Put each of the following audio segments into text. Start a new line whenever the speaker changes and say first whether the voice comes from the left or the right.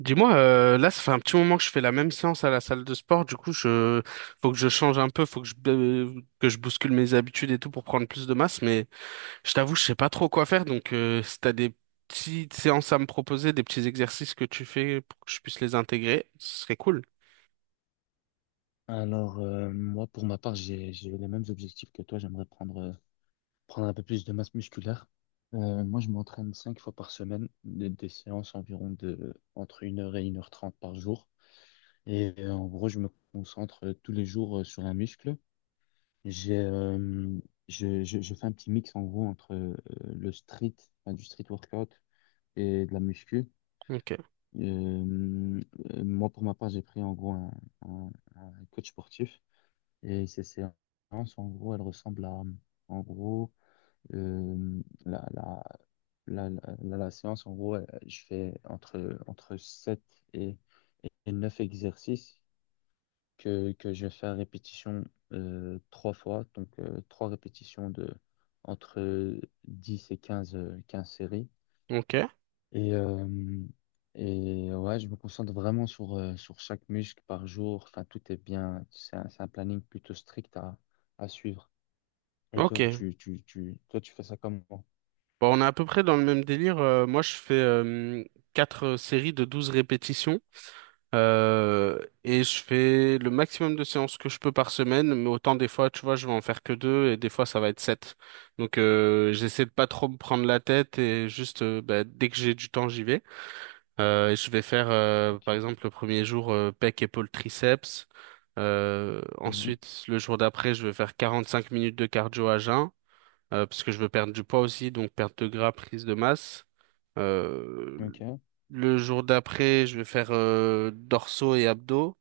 right: Dis-moi, là, ça fait un petit moment que je fais la même séance à la salle de sport. Du coup, je faut que je change un peu, faut que je bouscule mes habitudes et tout pour prendre plus de masse. Mais je t'avoue, je sais pas trop quoi faire. Donc, si t'as des petites séances à me proposer, des petits exercices que tu fais pour que je puisse les intégrer, ce serait cool.
left: Alors, moi, pour ma part, j'ai les mêmes objectifs que toi. J'aimerais prendre un peu plus de masse musculaire. Moi, je m'entraîne cinq fois par semaine, des séances environ de entre 1 h et 1 h 30 par jour. Et en gros, je me concentre tous les jours sur un muscle. J'ai, euh, je fais un petit mix en gros entre le street, enfin, du street workout et de la muscu.
right: Ok,
left: Euh, Moi, pour ma part, j'ai pris en gros un coach sportif. Et ces séances, en gros, elles ressemblent à, en gros, euh, la, la, la séance, en gros, je fais entre 7 et, et 9 exercices que je fais faire répétition trois fois, donc trois répétitions de entre 10 et 15 15 séries.
right: ok,
left: Et, euh, et ouais, je me concentre vraiment sur chaque muscle par jour. Enfin, tout est bien. C'est un planning plutôt strict à suivre. Et toi,
right: ok.
left: tu fais ça comment?
right: Bon, on est à peu près dans le même délire. Moi, je fais quatre séries de 12 répétitions. Et je fais le maximum de séances que je peux par semaine, mais autant des fois, tu vois, je vais en faire que deux et des fois ça va être sept. Donc j'essaie de pas trop me prendre la tête et juste bah, dès que j'ai du temps, j'y vais. Et je vais faire par
left: Ok.
right: exemple le premier jour pec, épaule, triceps. Euh,
left: Mhm.
right: ensuite, le jour d'après, je vais faire 45 minutes de cardio à jeun parce que je veux perdre du poids aussi, donc perte de gras, prise de masse. Euh,
left: Ok.
right: le jour d'après, je vais faire dorsaux et abdos,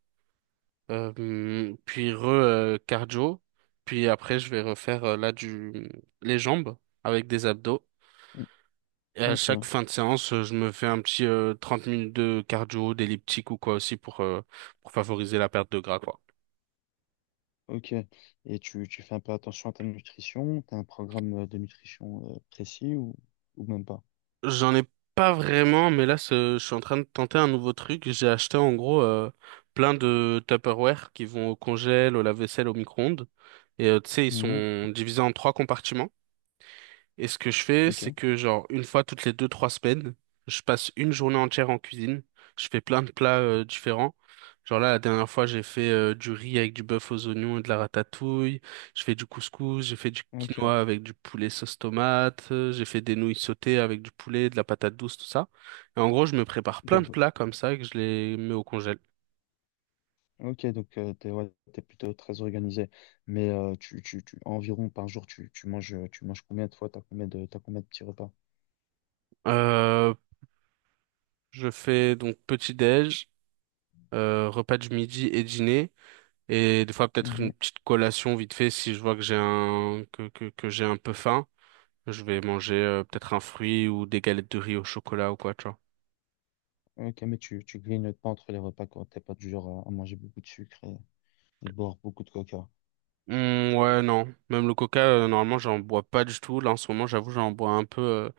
right: puis re cardio, puis après je vais refaire là du les jambes avec des abdos.
left: Mm.
right: Et à chaque
left: Ok.
right: fin de séance, je me fais un petit 30 minutes de cardio, d'elliptique ou quoi aussi pour pour favoriser la perte de gras quoi.
left: Ok. Et tu fais un peu attention à ta nutrition? T'as un programme de nutrition précis ou même pas?
right: J'en ai pas vraiment, mais là, je suis en train de tenter un nouveau truc. J'ai acheté en gros plein de Tupperware qui vont au congèle, au lave-vaisselle, au micro-ondes. Et tu sais, ils
left: Mhm.
right: sont divisés en trois compartiments. Et ce que je fais,
left: Ok.
right: c'est que genre une fois toutes les deux, trois semaines, je passe une journée entière en cuisine. Je fais plein de plats différents. Genre là, la dernière fois, j'ai fait du riz avec du bœuf aux oignons et de la ratatouille. Je fais du couscous, j'ai fait du
left: Ok.
right: quinoa avec du poulet sauce tomate. J'ai fait des nouilles sautées avec du poulet, de la patate douce, tout ça. Et en gros, je me prépare
left: Des
right: plein de
left: bo-
right: plats comme ça et que je les mets au congèle.
left: Ok, donc ouais, t'es plutôt très organisé. Mais, environ par jour, tu manges combien de fois? T'as combien de petits repas?
right: Euh, je fais donc petit déj, repas du midi et dîner. Et des fois, peut-être une
left: Mhm.
right: petite collation vite fait si je vois que j'ai que j'ai un peu faim. Je vais manger peut-être un fruit ou des galettes de riz au chocolat ou quoi, tu vois.
left: Ok, mais tu grignotes pas entre les repas quand t'es pas du genre à manger beaucoup de sucre et boire beaucoup de coca.
right: Hmm, ouais, non. Même le coca, normalement, j'en bois pas du tout. Là, en ce moment, j'avoue, j'en bois un peu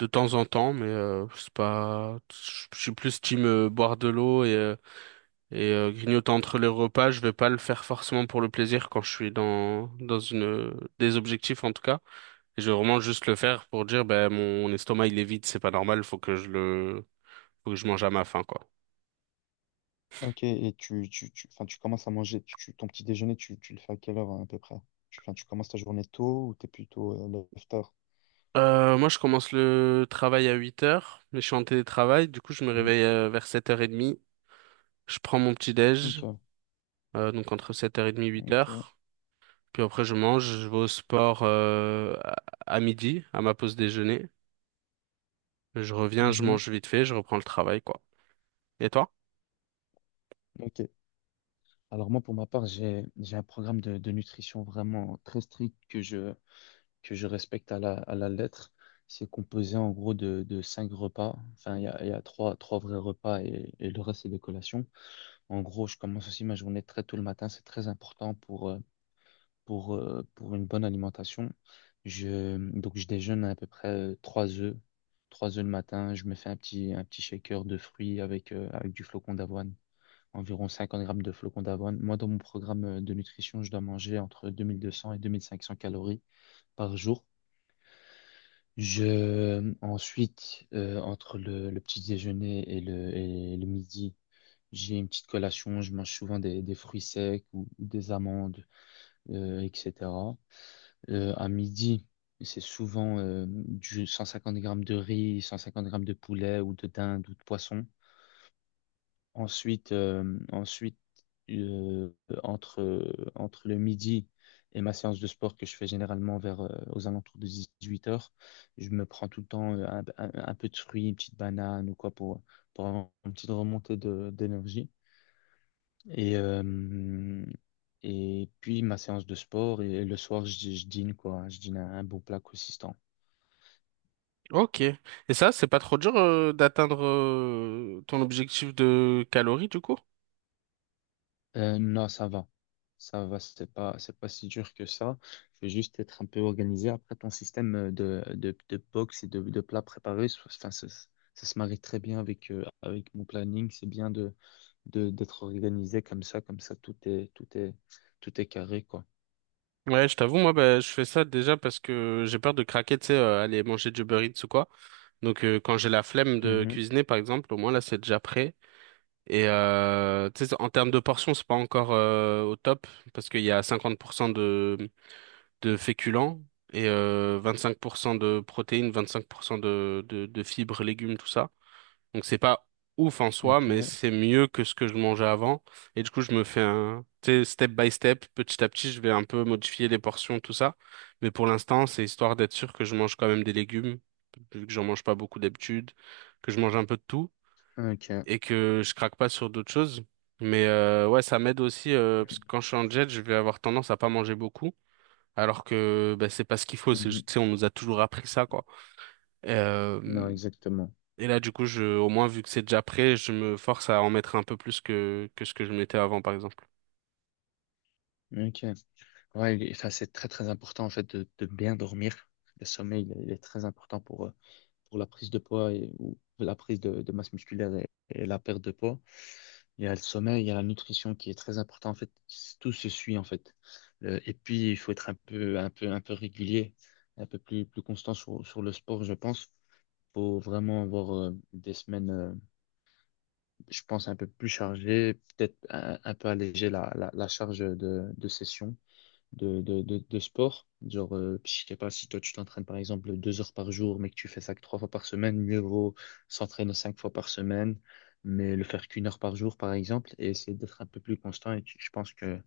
right: de temps en temps, mais c'est pas. Je suis plus team boire de l'eau et grignoter entre les repas. Je vais pas le faire forcément pour le plaisir quand je suis dans une des objectifs en tout cas. Je vais vraiment juste le faire pour dire, ben, mon estomac, il est vide, c'est pas normal, faut que je mange à ma faim, quoi.
left: Ok, et enfin, tu commences à manger, ton petit déjeuner, tu le fais à quelle heure hein, à peu près? Enfin, tu commences ta journée tôt ou t'es plutôt lève-tard?
right: Moi, je commence le travail à 8 heures, mais je suis en télétravail, du coup, je me
left: Mhm.
right: réveille vers 7h30. Je prends mon petit-déj,
left: Ok,
right: donc entre sept heures 30 et huit
left: ok.
right: heures Puis après, je mange, je vais au sport à midi, à ma pause déjeuner. Je reviens, je
left: Mhm.
right: mange vite fait, je reprends le travail, quoi. Et toi?
left: Ok. Alors moi, pour ma part, j'ai un programme de nutrition vraiment très strict que je respecte à la lettre. C'est composé en gros de cinq repas. Enfin, il y a trois vrais repas et le reste, c'est des collations. En gros, je commence aussi ma journée très tôt le matin. C'est très important pour une bonne alimentation. Donc, je déjeune à peu près trois œufs. Trois œufs le matin. Je me fais un petit shaker de fruits avec du flocon d'avoine. Environ 50 grammes de flocon d'avoine. Moi, dans mon programme de nutrition, je dois manger entre 2 200 et 2 500 calories par jour. Ensuite, entre le petit déjeuner et le midi, j'ai une petite collation, je mange souvent des fruits secs ou des amandes, etc. À midi, c'est souvent du 150 grammes de riz, 150 grammes de poulet ou de dinde ou de poisson. Ensuite, euh, entre le midi et ma séance de sport que je fais généralement aux alentours de 18 heures. Je me prends tout le temps un peu de fruits, une petite banane ou quoi pour avoir une petite remontée d'énergie. Et, euh, et puis ma séance de sport, et le soir, je dîne un beau plat consistant.
right: Ok. Et ça, c'est pas trop dur d'atteindre ton objectif de calories, du coup?
left: Non, ça va. Ça va, c'est pas si dur que ça. Il faut juste être un peu organisé. Après, ton système de box et de plats préparés, enfin, ça se marie très bien avec mon planning. C'est bien d'être organisé comme ça, tout est carré, quoi.
right: Ouais, je t'avoue, moi, bah, je fais ça déjà parce que j'ai peur de craquer, tu sais, aller manger du Uber Eats ou quoi. Donc, quand j'ai la flemme de
left: Mhm.
right: cuisiner, par exemple, au moins là, c'est déjà prêt. Et tu sais, en termes de portions, c'est pas encore au top parce qu'il y a 50% de féculents et 25% de protéines, 25% de fibres, légumes, tout ça. Donc c'est pas ouf en soi, mais
left: Ok,
right: c'est mieux que ce que je mangeais avant. Et du coup, je me fais un, tu sais, step by step, petit à petit, je vais un peu modifier les portions, tout ça. Mais pour l'instant, c'est histoire d'être sûr que je mange quand même des légumes, vu que j'en mange pas beaucoup d'habitude, que je mange un peu de tout
left: ok.
right: et que je craque pas sur d'autres choses. Mais ouais, ça m'aide aussi parce que quand je suis en jet, je vais avoir tendance à pas manger beaucoup, alors que bah, c'est pas ce qu'il faut. C'est,
left: Mhm.
right: juste- tu sais, on nous a toujours appris ça, quoi. Euh,
left: Non, exactement.
right: et là, du coup, je, au moins, vu que c'est déjà prêt, je me force à en mettre un peu plus que ce que je mettais avant, par exemple.
left: Ok. Ouais, il enfin, c'est très très important en fait de bien dormir. Le sommeil, il est très important pour la prise de poids et, ou la prise de masse musculaire et la perte de poids. Il y a le sommeil, il y a la nutrition qui est très important en fait. Tout se suit en fait. Et puis il faut être un peu régulier, un peu plus constant sur le sport, je pense. Faut vraiment avoir des semaines, je pense un peu plus chargées, peut-être un peu alléger la charge de session de sport. Genre, je sais pas si toi tu t'entraînes par exemple 2 heures par jour, mais que tu fais ça que trois fois par semaine, mieux vaut s'entraîner cinq fois par semaine, mais le faire qu'une heure par jour par exemple, et essayer d'être un peu plus constant. Je pense que,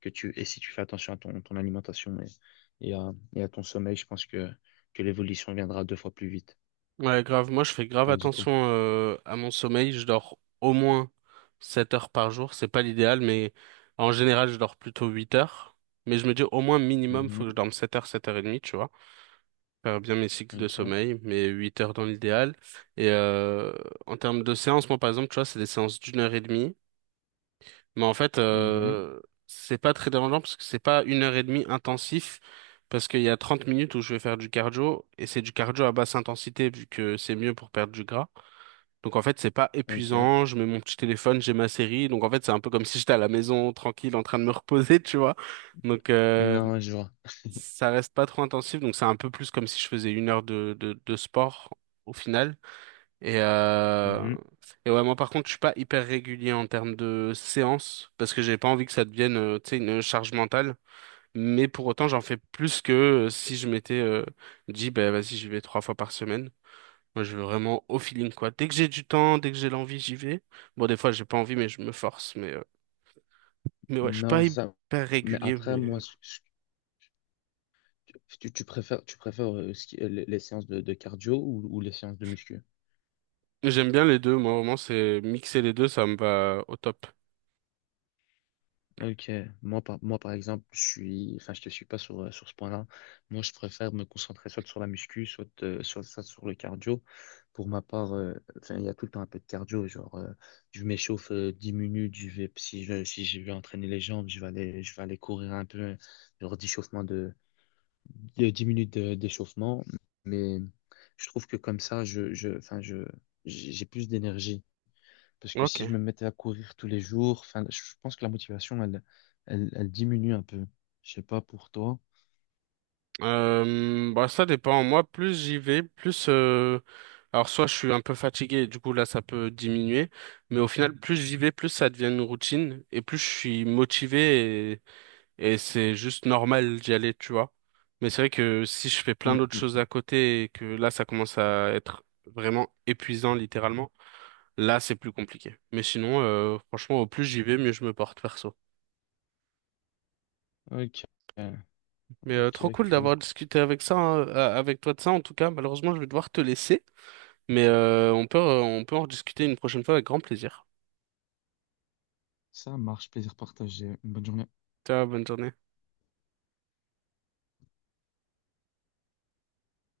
left: que tu, et si tu fais attention à ton alimentation et à ton sommeil, je pense que l'évolution viendra deux fois plus vite.
right: Ouais, grave. Moi, je fais grave
left: Tandis quoi?
right: attention à mon sommeil. Je dors au moins 7 heures par jour. C'est pas l'idéal, mais en général, je dors plutôt 8 heures. Mais je me dis au moins minimum, faut que je
left: Mhm,
right: dorme 7 heures, 7 heures et demie, tu vois. Faire bien mes cycles de
left: ok,
right: sommeil, mais 8 heures dans l'idéal. Et en termes de séances, moi, par exemple, tu vois, c'est des séances d'une heure et demie. Mais en fait,
left: mhm,
right: c'est pas très dérangeant parce que c'est pas une heure et demie intensif. Parce qu'il y a 30 minutes où je vais faire du cardio et c'est du cardio à basse intensité vu que c'est mieux pour perdre du gras. Donc en fait, c'est pas
left: ok.
right: épuisant. Je mets mon petit téléphone, j'ai ma série. Donc en fait, c'est un peu comme si j'étais à la maison tranquille en train de me reposer, tu vois. Donc
left: Non, je vois.
right: ça reste pas trop intensif. Donc c'est un peu plus comme si je faisais une heure de sport au final. Et, euh...
left: Mhm.
right: et ouais, moi par contre, je suis pas hyper régulier en termes de séances parce que j'ai pas envie que ça devienne, tu sais, une charge mentale. Mais pour autant, j'en fais plus que si je m'étais dit, bah vas-y, j'y vais trois fois par semaine. Moi, je veux vraiment au feeling, quoi. Dès que j'ai du temps, dès que j'ai l'envie, j'y vais. Bon, des fois, j'ai pas envie, mais je me force. Mais ouais, je suis pas
left: Non, c'est ça.
right: hyper
left: Mais
right: régulier,
left: après,
right: mais
left: moi, ce. Tu préfères, les séances de cardio ou les séances de muscu?
right: j'aime bien les deux. Moi, vraiment, c'est mixer les deux, ça me va au top.
left: Ok, moi par exemple, enfin, je te suis pas sur ce point-là. Moi, je préfère me concentrer soit sur la muscu, soit sur le cardio. Pour ma part, enfin, il y a tout le temps un peu de cardio. Genre, je m'échauffe 10 minutes. Je vais, si je, si je vais entraîner les jambes, je vais aller courir un peu, genre d'échauffement de 10 minutes d'échauffement. Mais je trouve que comme ça, enfin, j'ai plus d'énergie. Parce que si je
right: Ok.
left: me mettais à courir tous les jours, enfin, je pense que la motivation, elle diminue un peu. Je sais pas pour toi.
right: Bah ça dépend. Moi, plus j'y vais, plus alors soit je suis un peu fatigué, du coup là ça peut diminuer, mais au final plus j'y vais, plus ça devient une routine et plus je suis motivé et c'est juste normal d'y aller, tu vois. Mais c'est vrai que si je fais plein
left: Mm,
right: d'autres
left: mm,
right: choses
left: mm.
right: à côté et que là ça commence à être vraiment épuisant littéralement, là c'est plus compliqué. Mais sinon, franchement, au plus j'y vais, mieux je me porte perso.
left: Ok,
right: Mais trop
left: ok,
right: cool
left: cool.
right: d'avoir discuté avec ça, hein, avec toi de ça en tout cas. Malheureusement, je vais devoir te laisser. Mais on peut en discuter une prochaine fois avec grand plaisir.
left: Ça marche, plaisir partagé. Une bonne journée.
right: Ciao, bonne journée.